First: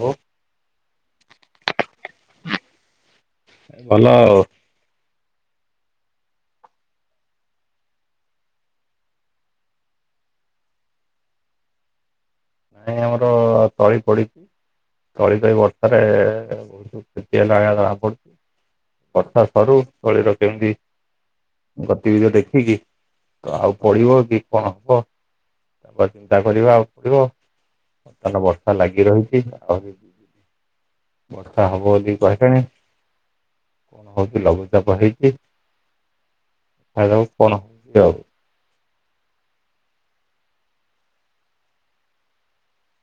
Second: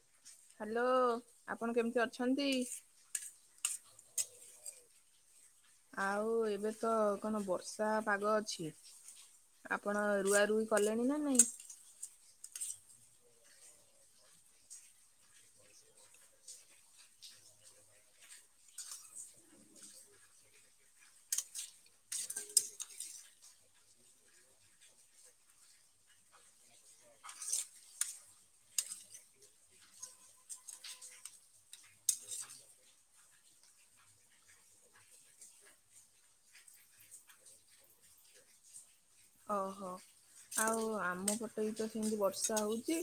ଓ ଓ। ହାଲୋ, ଆପଣ କେମିତି ଅଛନ୍ତି? ଭଲ ଆଉ। ଆଉ, ଏବେ ତ କଣ ବର୍ଷା ପାଗ ଅଛି? ଆପଣ, ରୁଆ ରୁଇ କଲେଣି ନା ନାଇଁ? ନାଇଁ, ଆମର ତଳି ପଡି ତଳି ପାଇଁ ବର୍ଷାରେ-ଏ ବହୁତ କ୍ଷତି ହେଲାଗା ଜଣା ପଡୁଛି। [inaudible] ବର୍ଷା ସରୁ ତଳୀର କେମିତି ଗତିବିଧ ଦେଖିକି, ତ ଆଉ ପଡ଼ିବ କି କଣ ହବ? [unintelligible] ଚିନ୍ତା କରିବା, ଆଉ ପଡିବ। ବର୍ତ୍ତମାନ ବର୍ଷା ଲାଗି ରହିଛି। ଆହୁରି ବର୍ଷା ହବ ବୋଲି କହିଲେଣି। ହଉଛି ଲଘୁଚାପ ହେଇଛି। ଦେଖାଯାଉ କଣ ହଉଛି ଆଉ? ଓହୋ! ଆଉ ଆମ ପଟେ ବି ତ ସିମିତି ବର୍ଷା ହଉଚି।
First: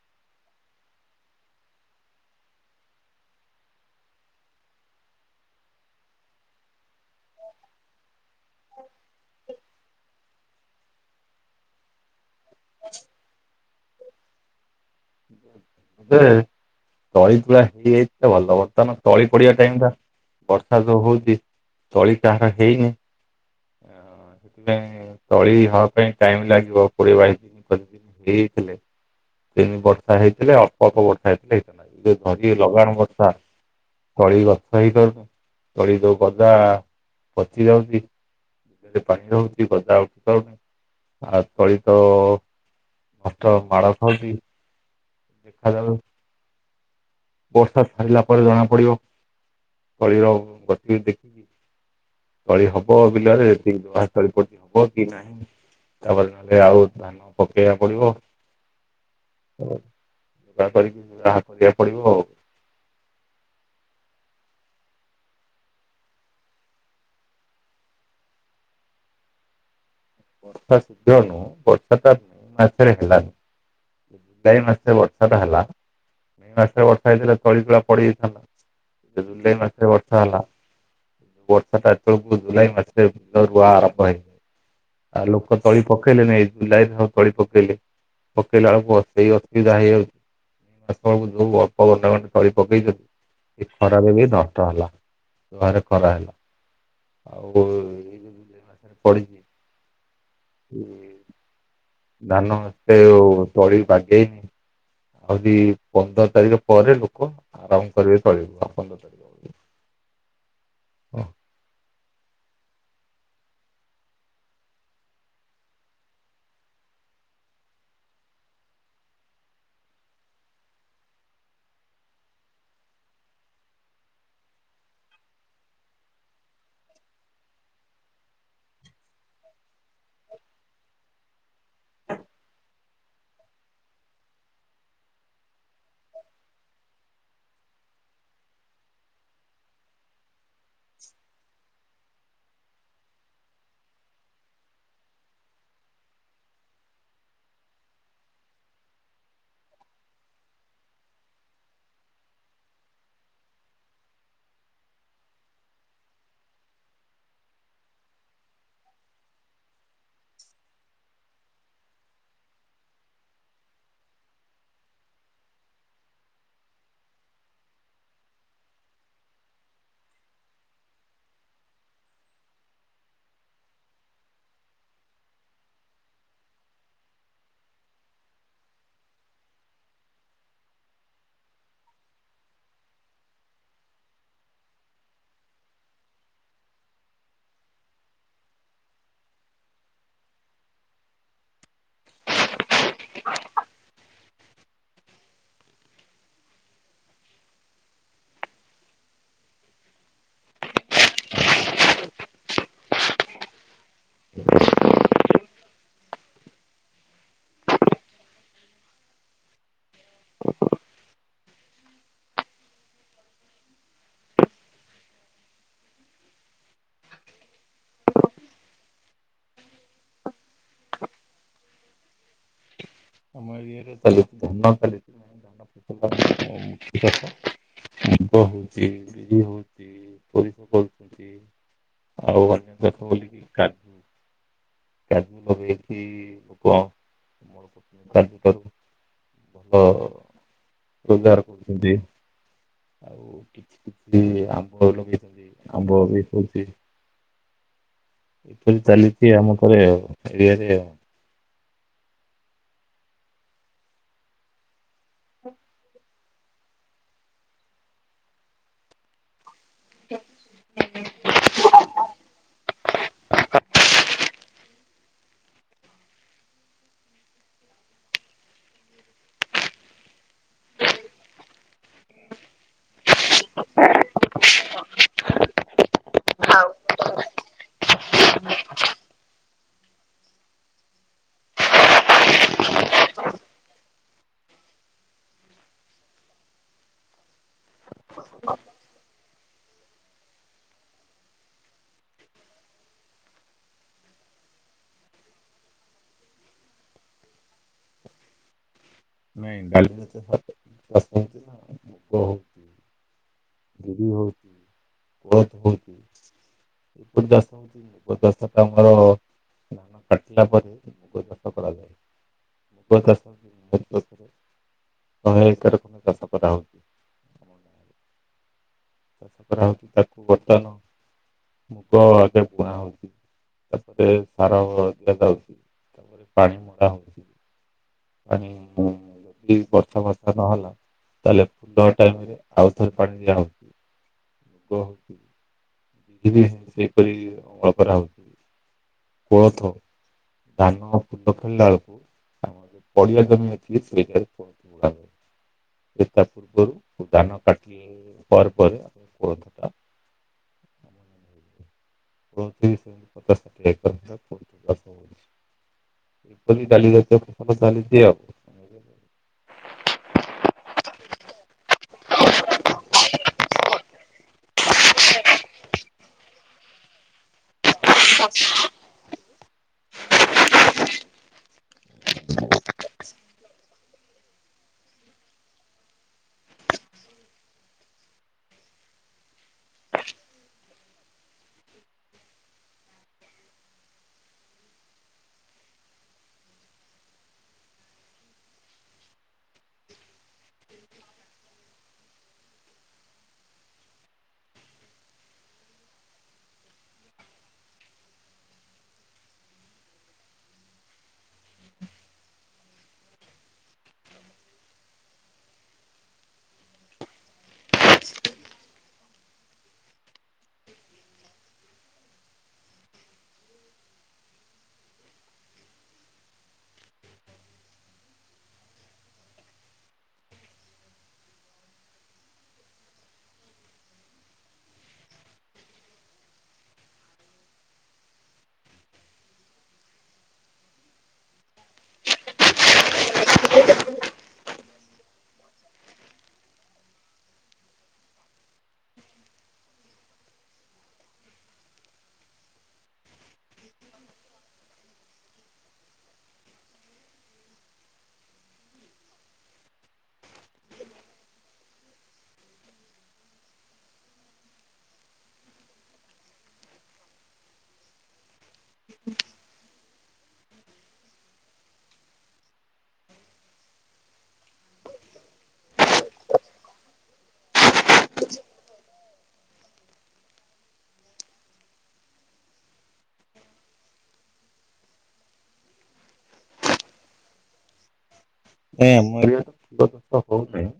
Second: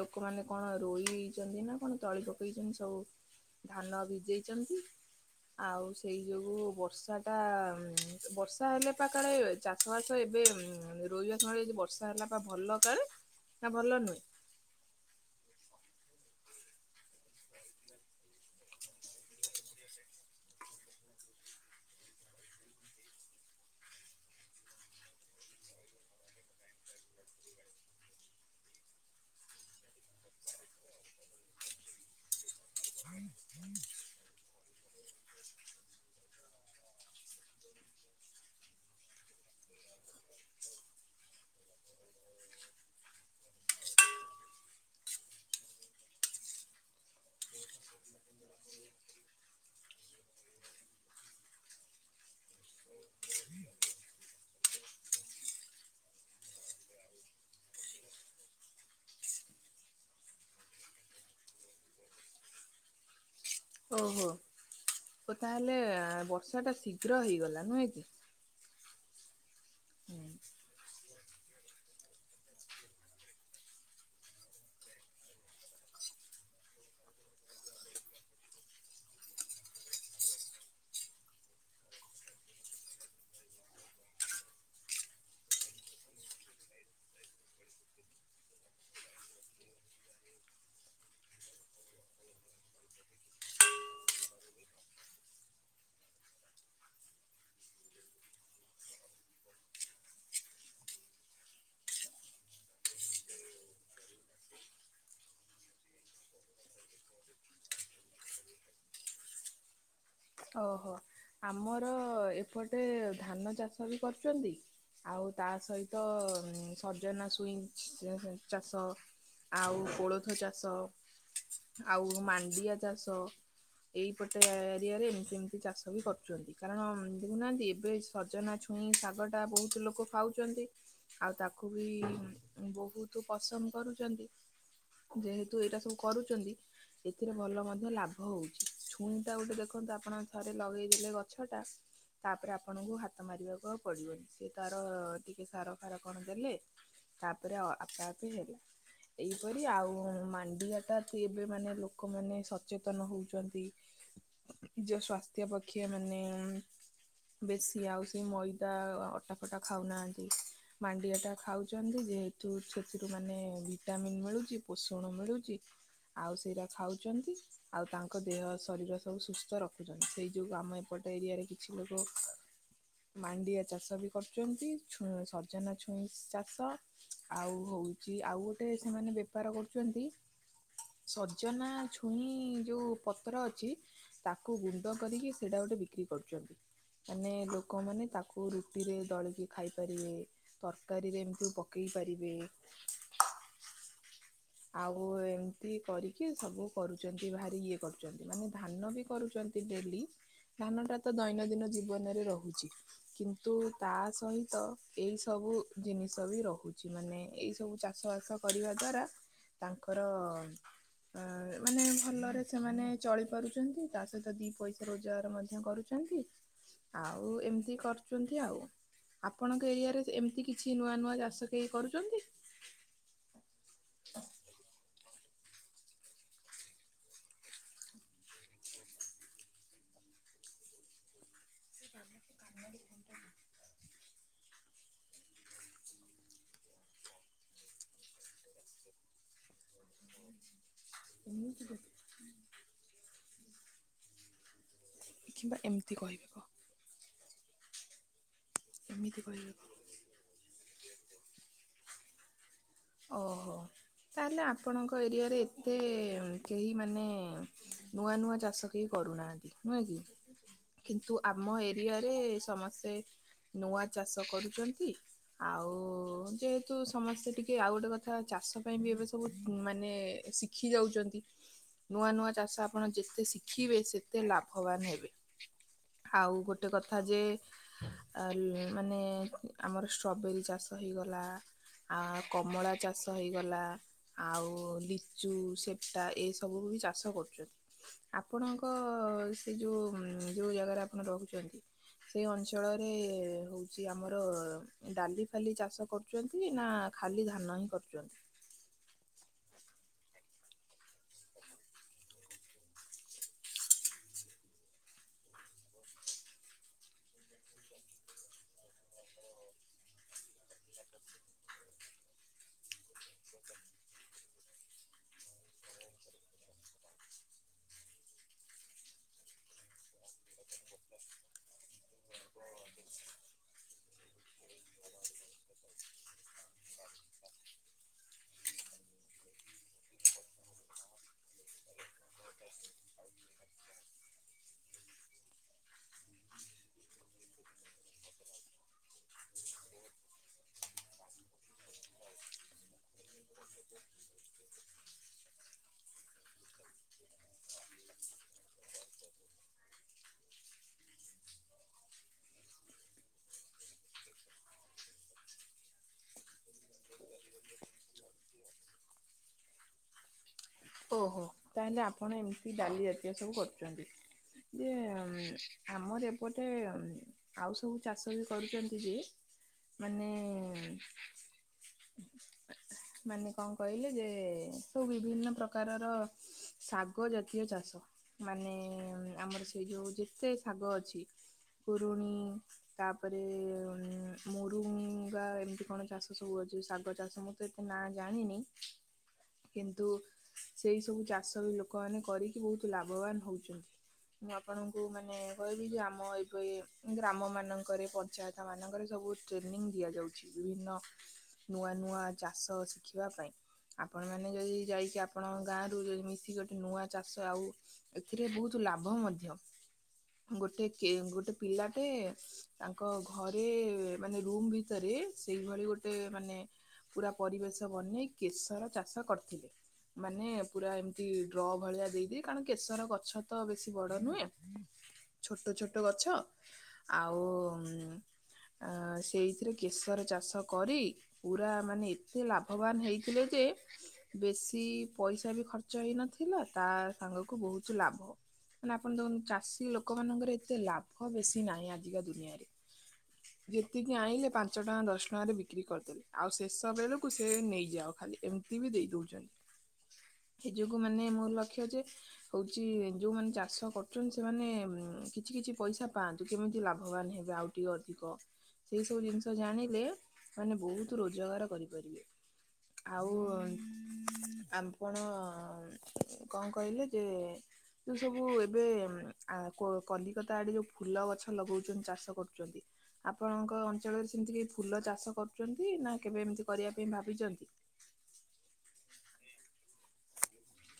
ଲୋକମାନେ କଣ ରୋଇଛନ୍ତି ନା କଣ! ତଳି ପକେଇଛନ୍ତି ସବୁ। ଧାନ ଭିଜେଇଚନ୍ତି! ଆଉ, ସେଇ ଯୋଗୁ ବର୍ଷା ଟା, ଅମ୍ ବର୍ଷା ହେଲେ ପା କାଳେ ଚାଷ ବାସ ଏବେ ରୋଇବା ସମୟରେ ଯଦି, ବର୍ଷା ହେଲା ବା ଭଲ କାଳେ ନା ଭଲ ନୁହେଁ? ଦେ ତଳି ତୁଳା ହେଇଯାଇଥିଲେ ଭଲ। ବର୍ତ୍ତମାନ ତଳି ପଡିବା ଟାଇମ୍ ଟା ବର୍ଷା ତ ହଉଛି। ତଳି କାହାର ହେଇନି। ଅଁ ସେଥିପାଇଁ ହୁଁ, ତଳି ହବା ପାଇଁ ଟାଇମ୍ ଲାଗିବ। କୋଡିଏ ବାଇଶଦିନ କରିକି ହେଇଥିଲେ। ଏଇନେ ବର୍ଷ ବର୍ଷା ହେଇଥିଲେ ଅଳ୍ପ ଅଳ୍ପ ବର୍ଷା ହେଇଥିଲେ ହେଇଥାନ୍ତା। ଏଇ ଯଉ ଝଡ଼ି ଲଗାଣ ବର୍ଷା ତଳି ଗଛ ହେଇପାରୁନି? ତଳି ଯଉ ଗଦା ପଚି ଯାଉଛି। ସେଠି ପାଣି ରହୁଛି ଗଜା ଉଠି ପାରୁନି। ଆଉ ତଳି ତ ମଠ ମାଡ ଖାଉଛି। ଦେଖାଯାଉ। ବର୍ଷା ସାରିଲା ପରେ ଜଣା ପଡିବ? ତଳିର ଗତି ଦେଖିକି! ତଳି ହବ, ବିଲରେ ଯେତିକି ରୁଆହେଇଛି, ତଳି ପଡ଼ିଛି, ହବ କି ନାହିଁ! ତା'ପରେ ନହେଲେ ଆଉ ଧାନ ପକେଇବା ପଡିବ! [unintelligible] କରିକି ଯାହା କରିବାକୁ ପଡିବ। ହଉ। ଓହୋ ଓ ତା, ହେଲେଁ ବର୍ଷା ଟା ଶୀଘ୍ର ହେଇଗଲା, ନୁହେଁ କି! ହୁଁ ବର୍ଷା ଶୀଘ୍ର ନୁହୁଁ, ବର୍ଷାଟା [inaudible] ମାସରେ ହେଲାନି। ଜୁଲାଇ ମାସରେ ବର୍ଷା ଟା ହେଲା। ମେ ମାସରେ ବର୍ଷା ହେଇଥିଲେ, ତଳି ତୁଳା ପଡିଯାଇଥାନ୍ତା ଜୁଲାଇ ମାସରେ ବର୍ଷା ହେଲା। ବର୍ଷାଟା ଆକଚୁଲି ଜୁନ୍ ଜୁଲାଇ ମାସରେ ବିଲ ରୁଆ ଆରମ୍ଭ ହେଇ ଆଉ ଲୋକ ତଳି ପକେଇଲେଣି ଏ ଜୁଲାଇ ଠଉଁ ତଳି ପକେଇଲେ। ପକେଇଲା ବେଳକୁ ଅସ ସେଇ ଅସୁବିଧା ହେଇଯାଉ ଯୋଉ ଅଳ୍ପ ଘଣ୍ଟା ଘଣ୍ଟା ତଳି ପକେଇଛନ୍ତି ଏ ଖରାରେ ବି ନଷ୍ଟ ହେଲା। [unintelligible] ଖରା ହେଲା ଆଉ ତଳି [unintelligible] ଧାନ ଏତେ ଆଉ ତଳି ବାଗେଇନି। ଆଉରିି ପନ୍ଦର ତାରିଖ ପରେ ଲୋକ ଆରମ୍ଭ କରିବେ ତଳି ରୁଆଁ ଆଉ ପନ୍ଦର ଦିନ। ଓହୋ ଆମର ଏପଟେ ଧାନ ଚାଷ ବି କରୁଛନ୍ତି ଆଉ ତା ସହିତ ସଜନା ଛୁଇଁ ଚାଷ। ଆଉ କୋଳଥ ଚାଷ ଆଉ ମାଣ୍ଡିଆ ଚାଷ। ଏଇପଟେ ଏରିଆରେ ସେମିତି ଚାଷ ବି କରୁଚନ୍ତି, କାରଣ ଦେଖୁନାହାନ୍ତି ଏବେ ସଜନା ଛୁଇଁ ଶାଗଟା ବହୁତ ଲୋକ ଖାଉଛନ୍ତି ଆଉ ତାକୁ ବି ବହୁତ ପସନ୍ଦ କରୁଚନ୍ତି। ଯେହେତୁ ଏଇଟା ସବୁ କରୁଚନ୍ତି ଏଥିରେ ଭଲ ମଧ୍ୟ ଲାଭ ହଉଚି, ଛୁଇଁଟା ଗୋଟେ ଦେଖନ୍ତୁ ଆପଣ ଥରେ ଲଗେଇଦେଲେ ଗଛ ଟା ତାପରେ ଆପଣଙ୍କୁ ହାତ ମାରିବାକୁ ଆଉ ପଡିବନି, ସେ ତାର ଟିକେ ସାର ଫାର କଣ ଦେଲେ ତାପରେ ଅ ଆପେ ଆପେ ହେଇଗଲା। ଏହିପରି ଆଉ ମାଣ୍ଡିଆଟା ତ ଏବେ ମାନେ ଲୋକମାନେ ସଚେତନ ହଉଚନ୍ତି। ନିଜ ସ୍ୱାସ୍ଥ୍ୟ ପକ୍ଷେ ମାନେ ବେଶୀ ଆଉ ସେ ମଇଦା ଅଟା ଫଟା ଖାଉନାହାଁନ୍ତି। ମାଣ୍ଡିଆ ଟା ଖାଉଛନ୍ତି ଯେହେତୁ ସେଥିରୁ ମାନେ ଭିଟାମନ୍ ମିଳୁଚି, ପୋଷଣ ମିଳୁଚି। ଆଉ ସେଇର ଖାଉଛନ୍ତି, ଆଉ ତାଙ୍କ ଦେହ ଶରୀର ସବୁ ସୁସ୍ଥ ର ଖୁଛନ୍ତି ସେଇଯୋଗୁ ଆମ ଏପଟେ ଏରିଆରେ କିଛି ଲୋକ ମାଣ୍ଡିଆ ଚାଷ ବି କରୁଚନ୍ତି, ଛୁ ସଜନା ଛୁଇଁ ଚାଷ ଆଉ ହଉଚି ଆଉ ଗୋଟେ ସେମାନେ ବେପାର କରୁଚନ୍ତି ସଜନା ଛୁଇଁ ଯୋଉ ପତ୍ର ଅଛି କୁ ଗୁଣ୍ଡ କରିକି ସେଇଟା ଗୋଟେ ବିକ୍ରି କରୁଛନ୍ତି। ମାନେ ଲୋକମାନେ ତାକୁ ରୁଟିରେ ଦଳିକି ଖାଇପାରିବେ। ତରକାରୀରେ ଏମତି ପକେଇ ପାରିବେ। [unintelligible] ଆଉ ଏମିତି କରିକି ସବୁ କରୁଚନ୍ତି, ଭାରି ଇଏ କରୁଚନ୍ତି ମାନେ ଧାନ ବି କରୁଚ ନ୍ତି ଡେଲି ଧାନଟା ତ ଦୈନନ୍ଦିନ ଜୀବନରେ ରହୁଚି। କିନ୍ତୁ ତା ସହିତ ଏଇ ସବୁ ଜିନିଷ ବି ରହୁଚି, ମାନେ ଏଇ ସବୁ ଚାଷ ବାସ କରିବା ଦ୍ୱାରା ତାଙ୍କର ଆ ମାନେ ଭଲରେ ସେମାନେ ଚଳିପାରୁଚନ୍ତି, ତା ସହିତ ଦି ପଇସା ରୋଜଗାର ମଧ୍ୟ କରୁ ଚନ୍ତି, ଆଉ ଏମତି କରୁଚନ୍ତି ଆଉ। ଆପଣଙ୍କ ଏରିଆରେ ଏମିତି କିଛି ନୂଆ ନୂଆ ଚାଷ କେହି କରୁଚନ୍ତି? ଆମର ଇଏରେ ଚାଲିଛି ଧାନ ଚାଲିଛି। ଧାନ ଫସଲ [unintelligible] ମୁଗ ହଉଛି ବିରି ହଉଚି। [unintelligible] ଆଉ ଅନ୍ୟ କଥା ବୋଲିକି କା [unintelligible] [unintelligible] ସୁଗାର ଏମିତି କରୁଛନ୍ତି। ଆଉ କିଛି କିଛି ଆମ୍ବ ଲଗେଇଛନ୍ତି କିମ୍ବା ଏମିତି ଆମ୍ବ ବି କହିବେ କହ ହଉଚି। ଏପରି ଏମିତି ଚାଲିଛି କହିବେ ଆମ [unintelligible] ଓହୋ। ତାହେଲେ ଆପଣଙ୍କ ଏରିଆରେ ଏତେ କେହି ମାନେ ନୂଆ ନୂଆ ଚାଷ କେହି କରୁନାହାନ୍ତି ନୁହଁ କି, କିନ୍ତୁ ଆମ ଏରିଆରେ ସମସ୍ତେ ନୂଆ ଚାଷ କରୁଚନ୍ତି, ଆଉ ଯେହେତୁ ସମସ୍ତେ ଟି ଏ ଆଉ ଗୋଟେ କଥା ଚାଷ ପାଇଁ ବି ଏବେ ସବୁ ଉଁ ମାନେ ଶିଖି ଯାଉଛନ୍ତି ନୂଆ ନୂଆ ଚାଷ ଆପଣ ଯେତେ ଶିଖିବେ ସେତେ ଲାଭବାନ ହେବେ। ଆଉ ଗୋଟେ କଥା ଯେ ଆ ମାନେ ଆମର ଷ୍ଟ୍ରବେରୀ ଚାଷ ହେଇଗଲା ଆ କମଳା ଚାଷ ହେଇଗଲା। ଆଉ ଲିଚୁ, ସେପଟା ଏ ସବୁକୁ ବି ଚାଷ କରୁଛନ୍ତି। ଆପଣଙ୍କ ସେ ଯୋଉ ଉଁ ଯୋଉ ଜାଗାରେ ଆପଣ ରହୁଛନ୍ତି ସେଇ ଅଞ୍ଚଳରେ ହଉଛି ଆମର ଡାଲି ଫାଲି ଚାଷ କରୁଛନ୍ତି ନା ଖାଲି ଧାନ ହିଁ କରୁଛନ୍ତି? ନାଇଁ ଡ଼ାଲ [unintelligible] [unintelligible] ବହୁତ ବହୁତ। [unintelligible] [unintelligible] ସେଇଟା ଆମର ଧାନ କାଟିଲା ପରେ ମୁଗ ଚାଷ କରାଯାଏ ମୁଗ ଚାଷ ଶହେ ଏକର ଖଣ୍ଡେ ଚାଷ କରାହଉଛି ଆମ ଗାଁରେ ଚାଷ କରାହଉଛି ତାକୁ ବର୍ତ୍ତମାନ ମୁଗ ଆଗେ ବୁଣା ହଉଛି ତାପରେ ସାର ଦିଆଯାଉଛି ତାପରେ ପାଣି ମଡା ହଉଛି ପାଣି ଯଦି ବର୍ଷା ବର୍ଷା ନହେଲା ତାହେଲେ ଫୁଲ ଟାଇମରେ ଆଉ ଥରେ ପାଣି ଦିଆହଉଛି ମୁଗ ହଉଛି ବିରି ବି ସେହିପରି ଅମଳ କରାହଉଛି କୋଳଥ ଧାନ ଫୁଲ ଫଳିଲା ବେଳକୁ ଆମର ଯୋଉ ପଡିଆ ଜମି ଅଛି ସେ ଜାଗାରେ କୋଳଥ ବୁଣା ହୁଏ ସେ ତା ପୂର୍ବରୁ ଧାନ କାଟି ପରେ ପରେ ଆମର କୋଳଥଟା କୋଳଥ ବି ସେମିତି ପଚାଶ ଷାଠିଏ ଏକର ଭଳିଆ କୋଳଥ ଏବେ ଡାଲି ଚାଷ ଫସଲ ଚାଲିଚି ଆଉ। ଆମ ଓହୋ ତାହେଲେ ଆପଣ ଏମିତି ଡାଲି ଜାତୀୟ ସବୁ କରୁଛନ୍ତି। ଯେ ଉଁ ଆମର ଏପଟେ ଉଁ ଆଉ ସବୁ ଚାଷ ବି କରୁଛନ୍ତି ଯେ ମାନେ ମାନେ କଣ କହିଲେ ଯେ ସବୁ ବିଭିନ୍ନ ପ୍ରକାରର ଶାଗ ଜାତୀୟ ଚାଷ ମାନେ ଆମର ସେଇ ଯୋଉ ଯେତେ ଶାଗ ଅଛି ପୁରୁଣି ତାପରେ ଉଁ ମୋରୁଙ୍ଗା ଏମିତି କଣ ଚାଷ ସବୁ ଅଛି ଶାଗ ଚାଷ ମ ତୁ ଏତେ ନାଁ ଜାଣିନି। କିନ୍ତୁ ସେଇ ସବୁ ଚାଷ ବି ଲୋକମାନେ କରିକି ବହୁତ ଲାଭବାନ ହଉଛନ୍ତି। ମୁଁ ଆପଣଙ୍କୁ ମାନେ କହିବି ଯେ ଆମ ଏବେ ଗ୍ରାମ ମାନଙ୍କରେ ପଞ୍ଚାୟତ ତା ମାନଙ୍କରେ ସବୁ ଟ୍ରେନିଂ ଦିଆଯାଉଛି ବିଭିନ୍ନ ନୂଆ ନୂଆ ଚାଷ ଶିଖିବା ପାଇଁ। ଆପଣମାନେ ଯଦି ଯାଇକି ଆପଣଙ୍କ ଗାଁରୁ ଯଦି ମିଶିକି ଗୋଟେ ନୂଆ ଚାଷ ଆଉ ଏଥିରେ ବହୁତ ଲାଭ ମଧ୍ୟ ଗୋଟେ କେ ଗୋଟେ ପିଲାଟେ ତାଙ୍କ ଘରେ ମାନେ ରୁମ୍ ଭିତରେ ସେଇଭଳି ଗୋଟେ ମାନେ ପୁରା ପରିବେଶ ବନେଇ କେଶର ଚାଷ କରିଥିଲେ। ମାନେ ପୁରା ଏମିତି ଡ୍ର ଭଳିଆ ଦେଇଦିଏ କାରଣ କେଶର ଗଛ ତ ବେଶୀ ବଡ଼ ନୁହେଁ ଛୋଟ ଛୋଟ ଗଛ ଆଉ ଆ ସେଇଥିରେ କେଶର ଚାଷ କରି ପୁରା ମାନେ ଏତେ ଲାଭବାନ ହେଇଥିଲେ ଯେ ବେଶୀ ପଇସା ବି ଖର୍ଚ୍ଚ ହେଇନଥିଲା ତା ସାଙ୍ଗକୁ ବହୁତ ଲାଭ। ନା ଆପଣ ଦେଖନ୍ତୁ ଚାଷୀ ଲୋକମାନଙ୍କର ଏତେ ଲାଭ ବେଶୀ ନାହିଁ ଆଜିକା ଦୁନିଆରେ। ଯେତିକି ଆଇଁଲେ ପାଞ୍ଚ ଟଙ୍କା ଦଶ ଟଙ୍କାରେ ବିକ୍ରି କରିଦେଲେ ଆଉ ସେ ଶେଷ ବେଳକୁ ସେ ନେଇଯାଅ ଖାଲି ଏମିତି ବି ଦେଇ ଦଉଛନ୍ତି। ସେଇ ଯୋଗୁଁ ମାନେ ମୋର ଲକ୍ଷ୍ୟ ଯେ ହଉଛି ଯୋଉମାନେ ଚାଷ କରୁଛନ୍ତି ସେମାନେ ଉଁ କିଛି କିଛି ପଇସା ପାଆନ୍ତୁ କେମିତି ଲାଭବାନ ହେବେ ଆଉ ଟିକେ ଅଧିକ ସେଇ ସବୁ ଜିନିଷ ଜାଣିଲେ ମାନେ ବହୁତ ରୋଜଗାର କରିପାରିବେ। ଆଉ ଆମପଣ କଣ କହିଲି ଯେ ଯୋଉ ସବୁ ଏବେ ଉଁ ଆ କୋ କଲିକତା ଆଡେ ଯୋଉ ଫୁଲ ଗଛ ଲଗାଉଛନ୍ତି ଚାଷ କରୁଛନ୍ତି ଆପଣଙ୍କ ଅଞ୍ଚଳରେ ସେମିତି କେଇ ଫୁଲ ଚାଷ କରୁଛନ୍ତି ନା କେବେ ଏମିତି କରିବା ପାଇଁ ଭାବିଛନ୍ତି? ଏଁ ମୁଁ ଏଇଲେ ତ ଫୁଲ ଗଛ ହଉନାହିଁ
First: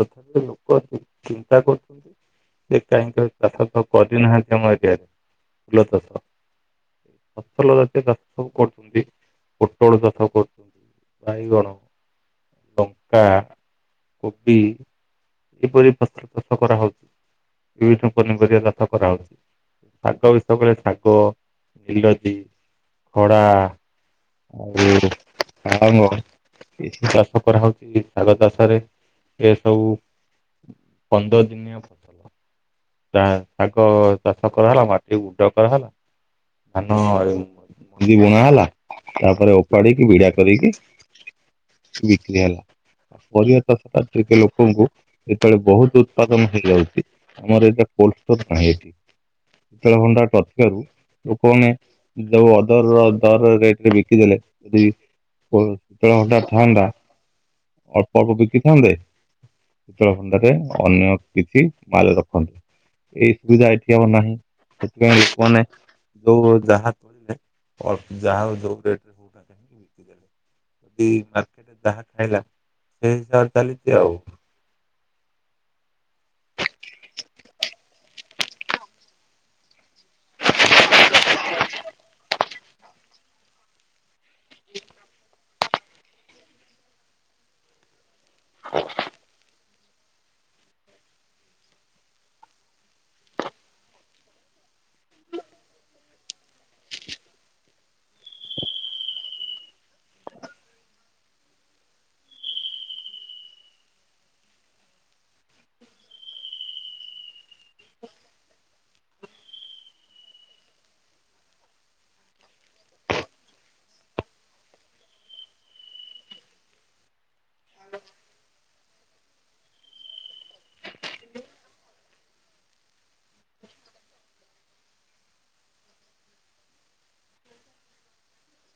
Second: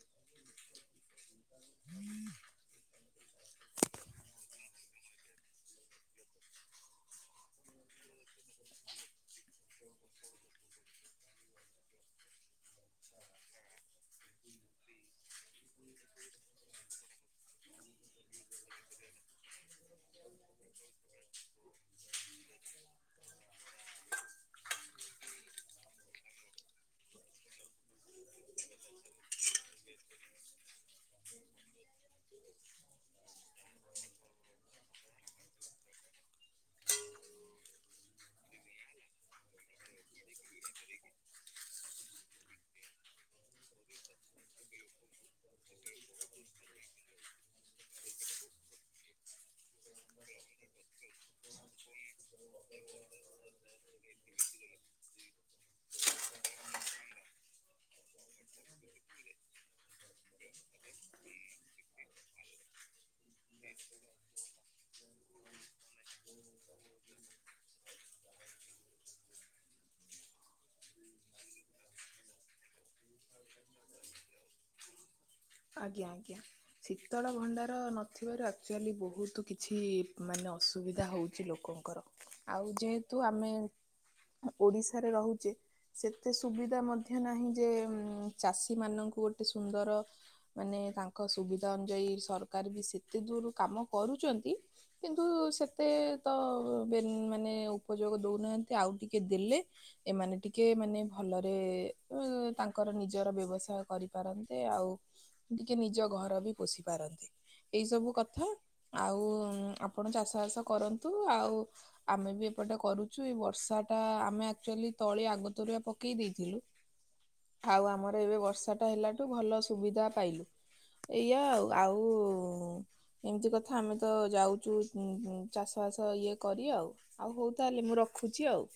ତଥାପି ଲୋକ ଅଛି। ଚିନ୍ତା କରୁ ହୁଁ ସେ କାହିଁକି ପ୍ରାପତ କ କରି ନାହାନ୍ତି ଆମ ଆଗରେ। [unintelligible] ଫସଲ ଜାତୀୟ ଚାଷ ସବୁ କରୁଛନ୍ତି। ପୋଟଳ ଚାଷ କରୁ ବାଇଗଣ। ଲଙ୍କା। କୋବି। କିପରି ଫସଲ ଚାଷ କରା ହଉଚି? ବିଭିନ୍ନ ପନିପରିବା କରାଯାଉଛି। ଶାଗ ବେଶୀ ତ କହିଲେ ଶାଗ। ବିଲାତି। ଖଡ଼ା। ଅଙ୍ଗୁର। ପାଳଙ୍ଗ। କିଛି ଚାଷ କରାହେଉଛି ଶାଗ ଚାଷରେ ଏ ସବୁ ପନ୍ଦର ଦିନିଆ ଶାଗ ଚାଷ କରାହେଲା ମାଟିକୁ ଗୁଣ୍ଡ କରାହେଲା। ଧାନ। ବିରି ବୁଣା ହେଲା ତାପରେ ଓପାଡିକି ବିଡା କରିକି। ବିକ୍ରି ହେଲା, ପରିବା ଦରକାର ଟିକେ ଲୋକଙ୍କୁ ଯେତେବେଳେ ବହୁତ ଉତ୍ପାଦନ ହେଇଯାଉଛି, ଆମର ଏଟା କୋଲଡ ଷ୍ଟୋର ନାହିଁ ଏଠି। ଶୀତଳ ଭଣ୍ଡାର ନ ଥିବାରୁ ଲୋକମାନେ ଯୋଉ ଅଦର ଦର ରେଟ ରେ ବିକି ଦେଲେ କୋଲଡ ଶୀତଳ ଭଣ୍ଡାର ଥାନ୍ତା ଅଳ୍ପ ଅଳ୍ପ ବିକି ଥାନ୍ତେ ଶୀ ଣ୍ଡାରେ ଅନ୍ୟ କିଛି ମାଲ ରଖନ୍ତେ। ଏଇ ସୁବିଧା ଏଠି ଆମ ନାହିଁ, ସେଥିପାଇଁ ଲୋକମାନେ ଦ ଯହାେ ଅଳ୍ପ ଯାହାର ଯୋଉ ରେଟ। [inaudible] ଯ [inaudible] ଯାହା ଖାଇଲା ସେଇ ହିସାବରେ ଚାଲିଛି ଆଉ। ଆଜ୍ଞା ଆଜ୍ଞା। ଶୀତଳ ଭଣ୍ଡାର ନଥିବାରୁ ଆକ୍ଚୁଆଲି ବହୁତ କିଛି ମାନେ ଅସୁବିଧା ହଉଛି ଲୋକ ଲୋକଙ୍କର ଆଉ ଯେହେତୁ ଆମେ ଓଡ଼ିଶାରେ ରହୁଛେ ସେତେ ସୁବିଧା ମଧ୍ୟ ନାହିଁ ଯେ ଚାଷୀମାନଙ୍କୁ ଗୋଟେ ସୁନ୍ଦର ମାନେ ତାଙ୍କ ସୁବିଧା ଅନୁଯାୟୀ ସରକାର ବି ସେତେ ଦୂର କାମ କରୁଛନ୍ତି। କିନ୍ତୁ ସେତେ ତ ବେନ ମାନେ ଉପଯୋଗ ଦଉ ନାହାଁନ୍ତି ଆଉ ଟିକେ ଦେଲେ ଏମାନେ ଟିକେ ମାନେ ଭଲରେ ତାଙ୍କର ନିଜର ବ୍ୟବସାୟ କରିପାରନ୍ତେ ଆଉ ଟିକେ ନିଜ ଘର ବି ପୋଷି ପାରନ୍ତେ। ଏଇ ସବୁ କଥା ଆଉ ଆପଣ ଚାଷ ବାସ କରନ୍ତୁ ଆଉ ଆମେ ବି ଏପଟେ କରୁଛୁ ଏଇ ବର୍ଷାଟା ଆମେ ଆକ୍ଚୁଆଲି ତଳି ଆଗତରୁଆ ପକେଇ ଦେଇଥିଲୁ। ଆଉ ଆମର ଏବେ ବର୍ଷା ଟା ହେଲାଠୁ ଭଲ ସୁବିଧା ପାଇଲୁ। ଏଇଆା ଆଉ ଆଉ ଏମିତି କଥା ଆମେ ତ ଯାଉଛୁ ଉ-ଉ ଚାଷ ବାସ ଇଏ କରି ଆଉ। ଆଉ ହଉ ତାହେଲେ ମୁଁ ରଖୁଛି ଆଉ।